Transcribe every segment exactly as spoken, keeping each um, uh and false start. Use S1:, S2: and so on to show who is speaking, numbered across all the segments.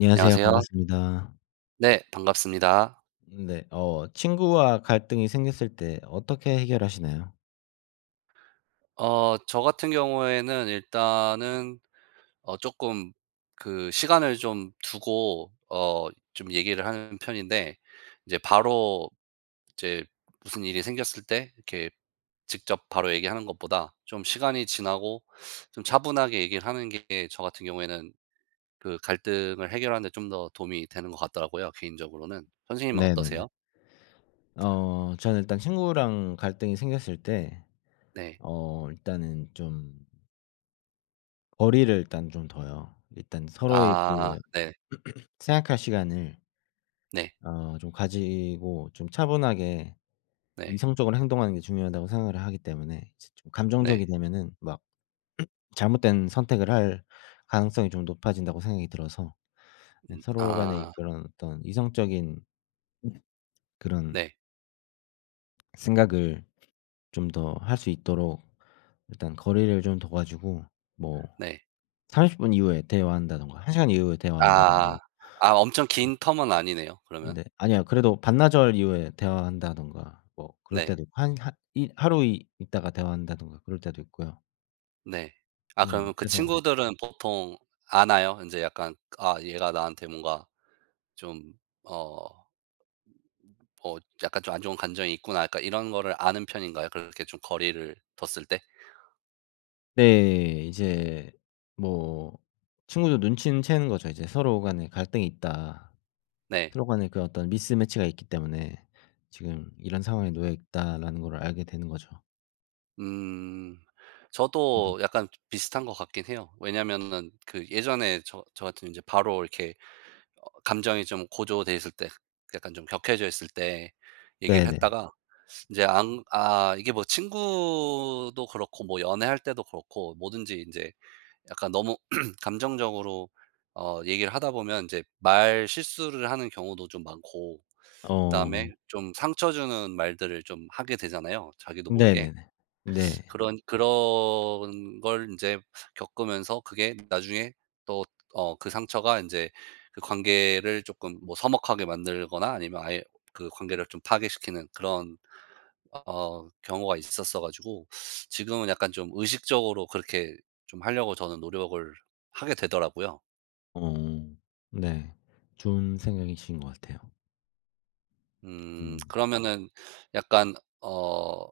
S1: 안녕하세요.
S2: 안녕하세요.
S1: 반갑습니다.
S2: 네 반갑습니다.
S1: 음 네. 어 친구와 갈등이 생겼을 때 어떻게 해결하시나요?
S2: 어 저 같은 경우에는 일단은 어 쪼끔 그 시간을 좀 두고 어 좀 얘기를 하는 편인데 이제 바로 이제 무슨 일이 생겼을 때 이렇게 직접 바로 얘기하는 것보다 좀 시간이 지나고 좀 차분하게 얘기를 하는 게 저 같은 경우에는 그 갈등을 해결하는 데 좀 더 도움이 되는 것 같더라고요 개인적으로는. 선생님은
S1: 네네네.
S2: 어떠세요?
S1: 어 저는 일단 친구랑 갈등이 생겼을 때
S2: 네.
S1: 어 일단은 좀 거리를 일단 좀 둬요. 일단 서로의
S2: 아
S1: 그
S2: 네.
S1: 생각할 시간을
S2: 네.
S1: 어 좀 가지고 좀 차분하게
S2: 네.
S1: 이성적으로 행동하는 게 중요하다고 생각을 하기 때문에 이제 좀 감정적이
S2: 네.
S1: 되면은 막 잘못된 선택을 할 가능성이 좀 높아진다고 생각이 들어서 이제
S2: 음
S1: 서로 간의
S2: 아.
S1: 그런 어떤 이성적인 그런
S2: 네.
S1: 생각을 좀 더 할 수 있도록 일단 거리를 좀 둬 가지고 뭐
S2: 네.
S1: 삼십 분 이후에 대화한다든가 한 시간 이후에 대화한다든가.
S2: 아. 아 엄청 긴 텀은 아니네요 그러면.
S1: 네 아니요. 그래도 반나절 이후에 대화한다든가 뭐 그럴
S2: 네.
S1: 때도 있고 한 한 이 하루 이 있다가 대화한다든가 그럴 때도 있고요.
S2: 네. 아
S1: 네.
S2: 그러면 그
S1: 그래서
S2: 친구들은 보통 아나요? 인제 약간 '아 얘가 나한테 뭔가 좀 어, 어 약간 좀 안 좋은 감정이 있구나.' 약간 이런 거를 아는 편인가요 그렇게 좀 거리를 뒀을 때?
S1: 네. 이제 뭐 친구도 눈치는 채는 거죠 이제 '서로 간에 갈등이 있다.
S2: 네.
S1: 서로 간에 그 어떤 미스매치가 있기 때문에 지금 이런 상황에 놓여 있다.'라는 거를 알게 되는 거죠.
S2: 음. 저도
S1: [unintelligible]
S2: 약간 비슷한 것 같긴 해요. 왜냐하면은 그 예전에 저 저 같은 경우는 이제 바로 어 감정이 좀 고조되어 있을 때 약간 좀 격해져 있을 때 얘기를
S1: 네네.
S2: 했다가 인제 안 아 이게 뭐 친구도 그렇고 뭐 연애할 때도 그렇고 뭐든지 인제 약간 너무 감정적으로 어 얘기를 하다 보면 인제 말 실수를 하는 경우도 좀 많고 그 다음에
S1: 어.
S2: 좀 상처 주는 말들을 좀 하게 되잖아요 자기도 모르게.
S1: 네네네. 네.
S2: 그런 그런 걸 인제 겪으면서 그게 나중에 또 어 그 상처가 인제 그 관계를 쪼끔 뭐 서먹하게 만들거나 아니면 아예 그 관계를 좀 파괴시키는 그런 어 경우가 있었어 가지고 지금은 약간 좀 의식적으로 그렇게 좀 하려고 저는 노력을 하게 되더라고요.
S1: 어. 네. 좋은 생각이신 것 같아요.
S2: 음
S1: 음.
S2: 그러면은 약간 어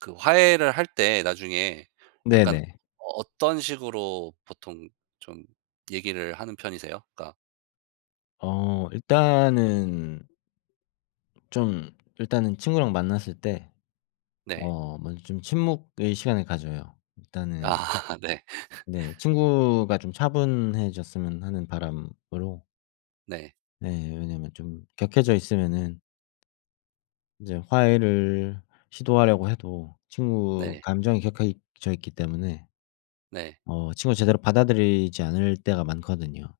S2: 그 화해를 할 때 나중에 약간
S1: 네네.
S2: 어떤 식으로 보통 좀 얘기를 하는 편이세요? 그러니까
S1: 아 일단은 좀 일단은 친구랑 만났을 때
S2: 네.
S1: 어 먼저 좀 침묵의 시간을 가져요. 일단은
S2: 아 네.
S1: 네, 친구가 좀 차분해졌으면 하는 바람으로
S2: 네.
S1: 네, 왜냐하면 좀 격해져 있으면은 이제 화해를 시도하려고 해도 친구
S2: 네.
S1: 감정이 격해있 져 있기 때문에
S2: 네.
S1: 어 친구가 제대로 받아들이지 않을 때가 많거든요.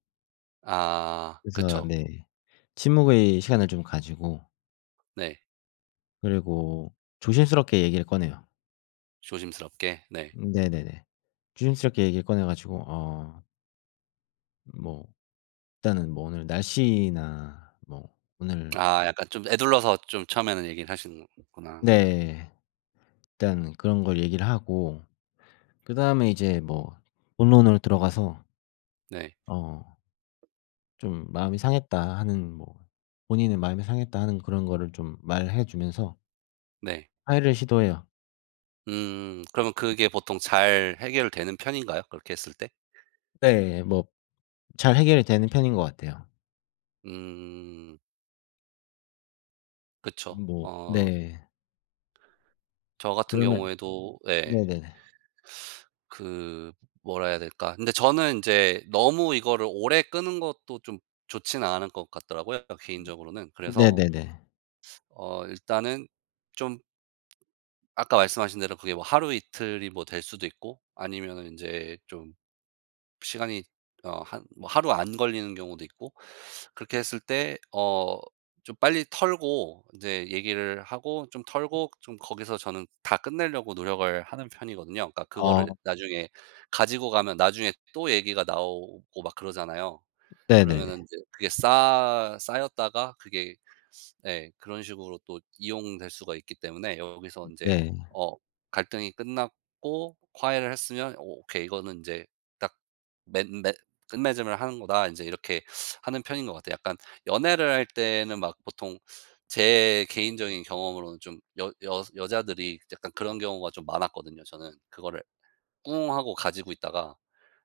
S2: 아
S1: 그래서
S2: 그쵸.
S1: 네 침묵의 시간을 좀 가지고
S2: 네.
S1: 그리고 조심스럽게 얘기를 꺼내요.
S2: 조심스럽게? 네.
S1: 음 네네네. 조심스럽게 얘기를 꺼내 가지고 어 뭐 일단은 뭐 오늘 날씨나 뭐 오늘
S2: 아 약간 좀 에둘러서 좀 처음에는 얘기를 하시는구나 그러면은.
S1: 네. 일단은 그런 걸 얘기를 하고 그 다음에 이제 뭐 본론으로 들어가서
S2: 네.
S1: 어 좀 "마음이 상했다." 하는 뭐 "본인의 마음이 상했다." 하는 그런 거를 좀 말해 주면서
S2: 네.
S1: 화해를 시도해요.
S2: 음 그러면
S1: 네.
S2: 그게 보통 잘 해결되는 편인가요? 그렇게 했을 때?
S1: 네. 뭐 잘 해결이 되는 편인 것 같아요.
S2: 음. 그쵸.
S1: 음 뭐
S2: 어 좀.
S1: 네.
S2: 저 같은
S1: 그러면
S2: 경우에도 예.
S1: 네네네.
S2: 그 뭐라 해야 될까. 근데 저는 인제 너무 이거를 오래 끄는 것도 좀 좋지는 않은 것 같더라고요 개인적으로는. 그래서
S1: 네네네.
S2: 어 일단은 좀 아까 말씀하신 대로 그게 뭐 하루 이틀이 뭐 될 수도 있고 아니면은 인제 좀 시간이 어 한 뭐 하루 안 걸리는 경우도 있고 그렇게 했을 때 어 좀 빨리 털고 인제 얘기를 하고 좀 털고 좀 거기서 저는 다 끝내려고 노력을 하는 편이거든요. 그러니까 그거를
S1: 아.
S2: 나중에 가지고 가면 나중에 또 얘기가 나오고 막 그러잖아요. 그러면은
S1: 네네네.
S2: 인제 그게 싸 쌓였다가 그게 예 그런 식으로 또 이용될 수가 있기 때문에 여기서
S1: 음
S2: 인제
S1: 네.
S2: 어 갈등이 끝났고 '화해를 했으면 오케이. 이거는 인제 딱 맺 맺 끝맺음을 하는 거다.' 인제 이렇게 하는 편인 것 같아요. 약간 연애를 할 때는 막 보통 제 개인적인 경험으로는 좀 여 여 여자들이 약간 그런 경우가 좀 많았거든요 저는. 그거를 꿍하고 가지고 있다가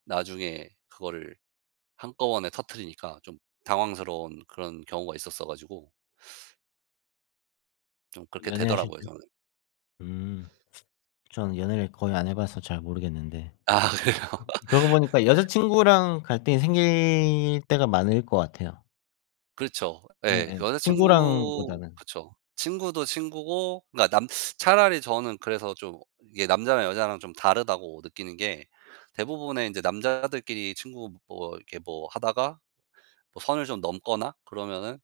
S2: 나중에 그거를 한꺼번에 터뜨리니까 좀 당황스러운 그런 경우가 있었어 가지고 좀 그렇게
S1: 연애 하실
S2: 되더라고요
S1: 때
S2: 저는.
S1: 음. 전 연애를 거의 안 해 봐서 잘 모르겠는데
S2: 아 그래요.
S1: 그러고 보니까 여자친구랑 갈등이 생길 때가 많을 것 같아요.
S2: 그렇죠 예.
S1: 예.
S2: 여자친구
S1: 친구랑보다는.
S2: 그렇죠. 친구도 친구고 그러니까 남 차라리 저는 그래서 좀 이게 남자랑 여자랑 좀 다르다고 느끼는 게 대부분의 인제 남자들끼리 친구 뭐 이렇게 뭐 하다가 어 선을 좀 넘거나 그러면은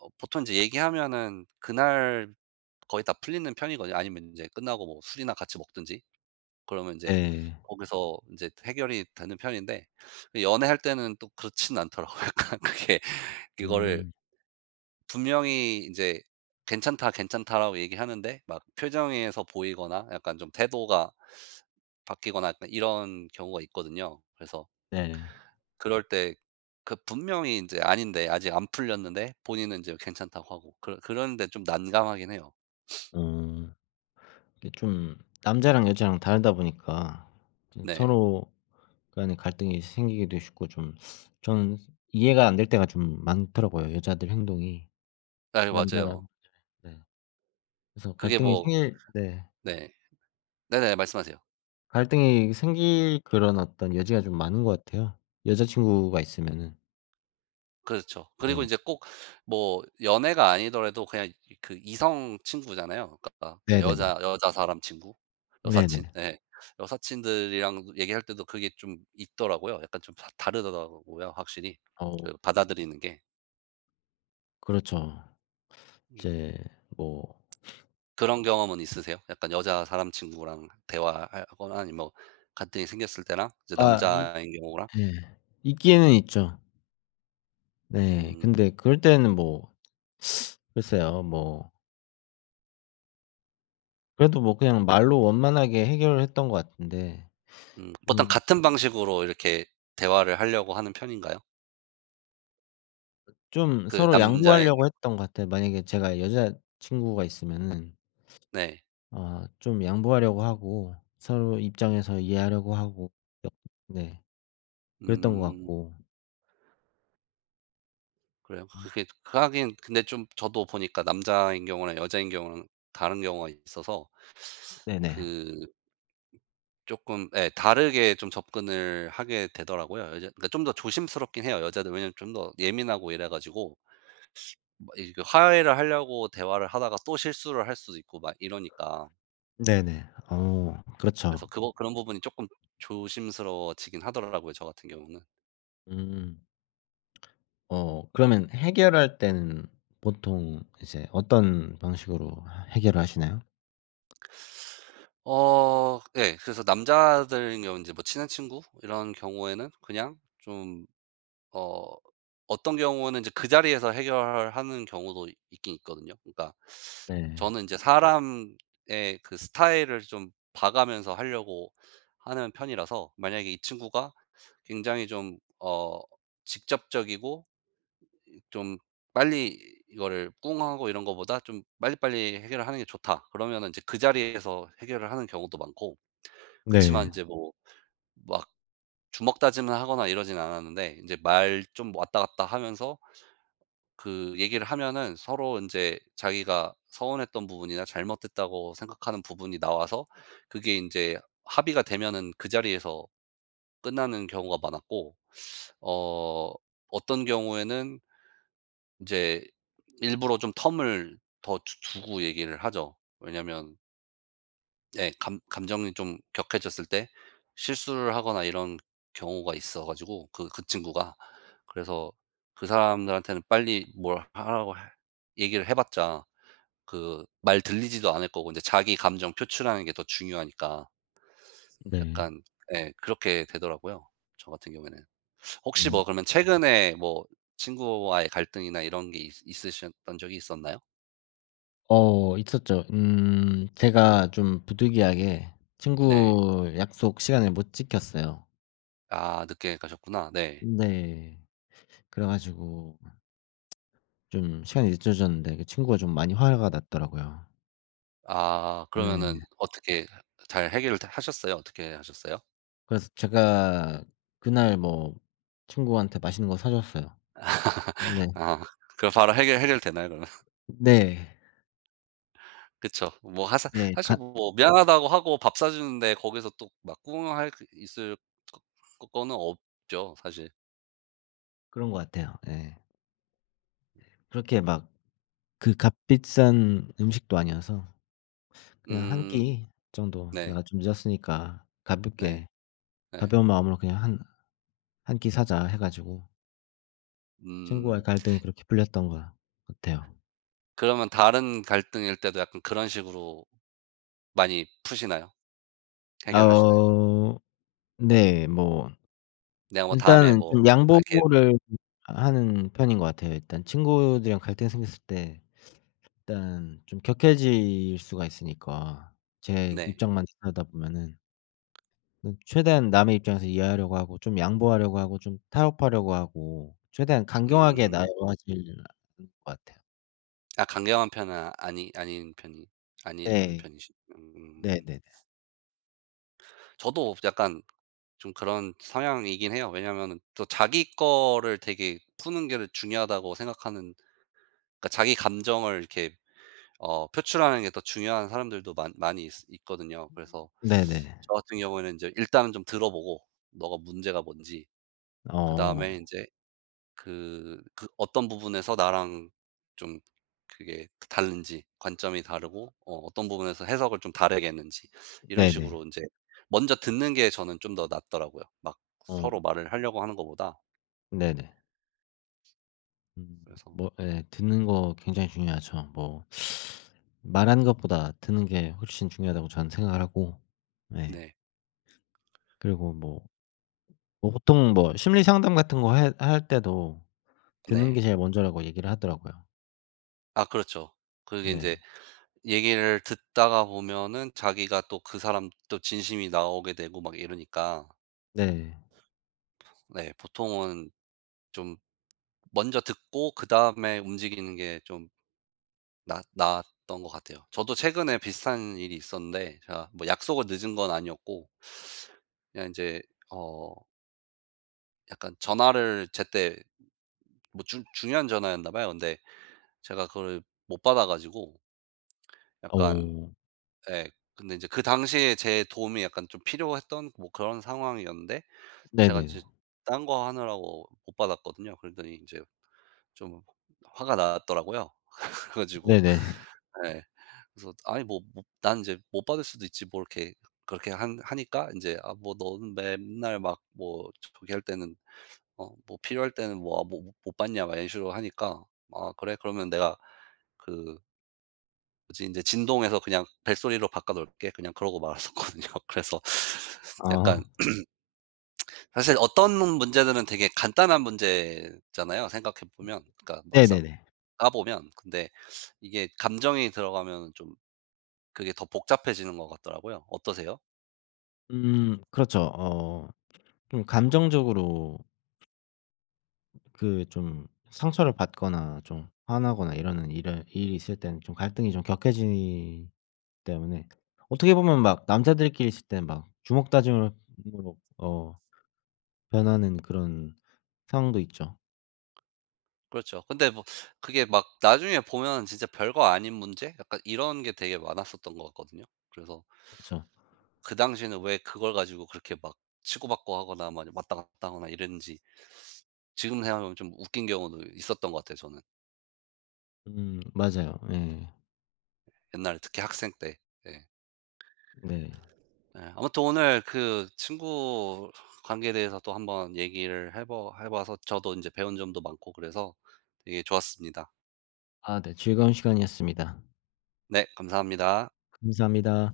S2: 어 보통 인제 얘기하면은 그날 거의 다 풀리는 편이거든요. 아니면 인제 끝나고 뭐 술이나 같이 먹든지 그러면 인제
S1: 네.
S2: 거기서 인제 해결이 되는 편인데 이 연애할 때는 또 그렇진 않더라고요. 약간 그게 그거를
S1: 음.
S2: 분명히 인제 "괜찮다, 괜찮다."라고 얘기하는데 막 표정에서 보이거나 약간 좀 태도가 바뀌거나 약간 이런 경우가 있거든요. 그래서
S1: 네.
S2: 그럴 때 그 분명히 인제 아닌데 아직 안 풀렸는데 본인은 인제 괜찮다고 하고 그런 그런게 좀 난감하긴 해요.
S1: 음 이게 좀 남자랑 여자랑 다르다 보니까 좀
S2: 네.
S1: 서로 간의 갈등이 생기기도 쉽고 좀 전 이해가 안 될 때가 좀 많더라고요 여자들 행동이.
S2: 아 네 맞아요.
S1: 남자랑 네 그래서
S2: 그게
S1: 갈등이
S2: 뭐
S1: 생길 네.
S2: 네. 네네 말씀하세요.
S1: 갈등이 생길 그런 어떤 여지가 좀 많은 것 같아요 여자친구가 있으면은.
S2: 그렇죠. 그리고
S1: 네.
S2: 이제 꼭 뭐 연애가 아니더라도 그냥 그 이성 친구잖아요. 그러니까 그냥
S1: 네네네.
S2: 여자 여자 사람 친구 여사친
S1: 네네.
S2: 예 여사친들이랑 얘기할 때도 그게 좀 있더라고요. 약간 좀 다 다르더라고요 확실히
S1: 아우.
S2: 그 받아들이는 게.
S1: 그렇죠
S2: 음.
S1: 이제 뭐
S2: 그런 경험은 있으세요? 약간 여자 사람 친구랑 대화 할 하거나 아니면 뭐 갈등이 생겼을 때랑? 이제
S1: 아 있
S2: 남자인 경우랑?
S1: 예 있기에는 있죠. 네
S2: 음.
S1: 근데 그럴 때는 뭐 글쎄요. 뭐 그래도 뭐 그냥 말로 원만하게 해결을 했던 것 같은데
S2: 음. 보통
S1: 음.
S2: 같은 방식으로 이렇게 대화를 하려고 하는 편인가요?
S1: 어 좀
S2: 그
S1: 서로
S2: 남자인
S1: 양보하려고 했던 것 같아요. 만약에 제가 여자 친구가 있으면은
S2: 네.
S1: 어 좀 양보하려고 하고 서로 입장에서 이해하려고 하고 옆 네 그랬던 것
S2: 음.
S1: 같고.
S2: 그래요. 그
S1: 음.
S2: 그게 하긴 근데 좀 저도 보니까 남자인 경우랑 여자인 경우랑 다른 경우가 있어서
S1: 네네.
S2: 그 쪼끔 예 다르게 좀 접근을 하게 되더라고요. 여자 그러니까 좀 더 조심스럽긴 해요 여자들이. 왜냐하면 좀 더 예민하고 이래 가지고 수 막 이렇게 화해를 하려고 대화를 하다가 또 실수를 할 수도 있고 막 이러니까.
S1: 네네. 어
S2: 그래서
S1: 그렇죠.
S2: 그거 그런 부분이 조금 조심스러워지긴 하더라고요 저 같은 경우는.
S1: 음. 어 그러면 해결할 때는 보통 이제 어떤 방식으로 해결하시나요?
S2: 어. 예 그래서 남자들인 경우는 뭐 인제 친한 친구 이런 경우에는 그냥 좀 어 어떤 경우에는 인제 그 자리에서 해결을 하는 경우도 있긴 있거든요. 그러니까
S1: 네.
S2: 저는 인제 사람의 그 스타일을 좀 봐 가면서 하려고 하는 편이라서 만약에 이 친구가 굉장히 좀 어 직접적이고 이 좀 빨리 이거를 꿍하고 이런 것보다 좀 빨리빨리 해결하는 게 좋다 그러면 인제 그 자리에서 해결을 하는 경우도 많고. 그렇지만
S1: 네.
S2: 인제 뭐 막 주먹다짐을 하거나 이러진 않았는데 인제 말 좀 왔다 갔다 하면서 그 얘기를 하면은 서로 인제 자기가 서운했던 부분이나 잘못됐다고 생각하는 부분이 나와서 그게 인제 합의가 되면은 그 자리에서 끝나는 경우가 많았고 어 어떤 경우에는 이제 일부러 좀 텀을 더 두 주 두고 얘기를 하죠. 왜냐하면 예 감 감정이 좀 격해졌을 때 실수를 하거나 이런 경우가 있어 가지고 그 그 친구가. 그래서 그 사람들한테는 빨리 뭘 하라고 할 얘기를 해 봤자 그 말 들리지도 않을 거고 인제 자기 감정 표출하는 게 더 중요하니까
S1: 네.
S2: 약간 예 그렇게 되더라고요 저 같은 경우에는. 혹시
S1: 음.
S2: 뭐 그러면 최근에 뭐 친구와의 갈등이나 이런 게 있 있으셨던 적이 있었나요?
S1: 어 있었죠. 음. 제가 좀 부득이하게
S2: 네.
S1: 친구 약속 시간을 못 지켰어요.
S2: 아 늦게 가셨구나. 네.
S1: 네 그래 가지고 음 좀 시간이 늦춰졌는데 그 친구가 좀 많이 화가 났더라고요.
S2: 아 그러면은
S1: 네네.
S2: 어떻게 하 잘 해결을 다 하셨어요? 어떻게 하셨어요?
S1: 그래서 제가 그날 뭐 친구한테 맛있는 거 사줬어요. 네.
S2: 아 그럼 바로 해결 해결 되나요 그러면?
S1: 네.
S2: 그쵸. 뭐 하사
S1: 네
S2: 사실
S1: 같
S2: 뭐 미안하다고 하고 밥 사 주는데 거기서 또 막 꿍할 그 있을 거 거 거는 없죠 사실.
S1: 그런 것 같아요. 예. 그렇게 막 그 값비싼 음식도 아니어서 그냥 한
S2: 음.
S1: 끼 정도
S2: 네.
S1: 내가 좀 늦었으니까
S2: 네.
S1: 가볍게
S2: 네.
S1: 가벼운 마음으로 그냥 한 한 끼 사자 해 가지고 친구와의
S2: 음.
S1: 갈등이 그렇게 풀렸던 것 같아요.
S2: 그러면 다른 갈등일 때도 약간 그런 식으로 많이 푸시나요? 해결하시나요?
S1: 아우 네 뭐
S2: 내가 뭐 다음에
S1: 일단은
S2: 뭐
S1: 좀
S2: 살게.
S1: 양보를 하는 편인 것 같아요. 일단 친구들이랑 갈등이 생겼을 때 일단은 좀 격해질 수가 있으니까 제
S2: 네.
S1: 입장만 들여다보면은 음 최대한 남의 입장에서 이해하려고 하고 좀 양보하려고 하고 좀 타협하려고 하고 최대한 강경하게
S2: 음.
S1: [unintelligible] 것 같아요.
S2: 아 강경한 편은 아니 아닌 편이 아니라는
S1: 네.
S2: 편이시 음.
S1: 네네네.
S2: 저도 없 약간 좀 그런 성향이긴 해요. 왜냐하면은 또 자기 거를 되게 푸는 게 더 중요하다고 생각하는 그러니까 자기 감정을 이렇게 어 표출하는 게 더 중요한 사람들도 많 많이 있으 있거든요. 그래서
S1: 네네.
S2: 저 같은 경우에는 인제 일단 좀 들어보고 너가 문제가 뭔지 그
S1: 어.
S2: 다음에 인제 그 그 어떤 부분에서 나랑 좀 그게 그 다른지 관점이 다르고 어 어떤 부분에서 해석을 좀 다르게 했는지 이런
S1: 네네.
S2: 식으로 인제 먼저 듣는 게 저는 좀 더 낫더라고요. 막
S1: 어.
S2: 서로 말을 하려고 하는 것보다.
S1: 네네. 음.
S2: 그래서
S1: 뭐 예 듣는 거 굉장히 중요하죠. 뭐 말하는 것보다 듣는 게 훨씬 중요하다고 전 생각을 하고 네.
S2: 네.
S1: 그리고 뭐 뭐 보통 뭐 심리 상담 같은 거 해 할 때도 듣는
S2: 네.
S1: 게 제일 먼저라고 얘기를 하더라고요.
S2: 아 그렇죠. 그리고 인제
S1: 네.
S2: 얘기를 듣다가 보면은 자기가 또 그 사람 또 진심이 나오게 되고 막 이러니까.
S1: 네.
S2: 네 보통은 좀 먼저 듣고 그 다음에 움직이는 게 좀 나아 나았던 것 같아요. 저도 최근에 비슷한 일이 있었는데 제가 뭐 약속을 늦은 건 아니었고 그냥 인제 어 약간 전화를 제때 뭐 중 중요한 전화였나 봐요. 근데 제가 그걸 못 받아 가지고 약간
S1: 어우.
S2: 예 근데 인제 그 당시에 제 도움이 약간 좀 필요했던 뭐 그런 상황이었는데 제가
S1: 네네.
S2: 인제 딴 거 하느라고 못 받았거든요. 그랬더니 인제 좀 화가 났더라고요. 그래 가지고
S1: 네네.
S2: 예 그래서 아니 뭐 모 난 이제 못 받을 수도 있지 뭐 그렇게 한 하니까 인제 "아 뭐 너는 맨날 막 뭐 저기 할 때는 어 뭐 필요할 때는 뭐 모 못 받냐." 막 이런식으로 하니까 "아 그래 그러면 내가 그" "그래서 인제 진동에서 그냥 벨소리로 바꿔 놓을게." 그냥 그러고 말았었거든요. 그래서 약간
S1: 아.
S2: 사실 어떤 문 문제들은 되게 간단한 문제잖아요 생각해보면. 그러니까 막상
S1: 네네네.
S2: 까 보면 근데 이게 감정이 들어가면 좀 그게 더 복잡해지는 것 같더라고요. 어떠세요?
S1: 음 그렇죠. 어 좀 감정적으로 그 좀 상처를 받거나 좀 화나거나 이러는 일을 일이 있을 때는 좀 갈등이 좀 격해지기 때문에 어떻게 보면 막 남자들끼리 있을 땐 막 주먹다짐으로 [unintelligible] 어 변하는 그런 상황도 있죠.
S2: 그렇죠. 근데 뭐 그게 막 나중에 보면 진짜 별거 아닌 문제 약간 이런 게 되게 많았었던 것 같거든요. 그래서
S1: 그렇죠.
S2: 그 당시에는 왜 그걸 가지고 그렇게 막 치고받고 하거나 막 왔다 갔다 하거나 이랬는지 지금 생각하면 좀 웃긴 경우도 있었던 것 같아요 저는.
S1: 음 맞아요 예.
S2: 옛날 특히 학생 때. 예.
S1: 네.
S2: 예. 아무튼 오늘 그 친구 관계에 대해서 또 한번 얘기를 해 봐 해 봐서 저도 인제 배운 점도 많고 그래서 되게 좋았습니다.
S1: 아 네 즐거운 시간이었습니다.
S2: 네 감사합니다.
S1: 감사합니다.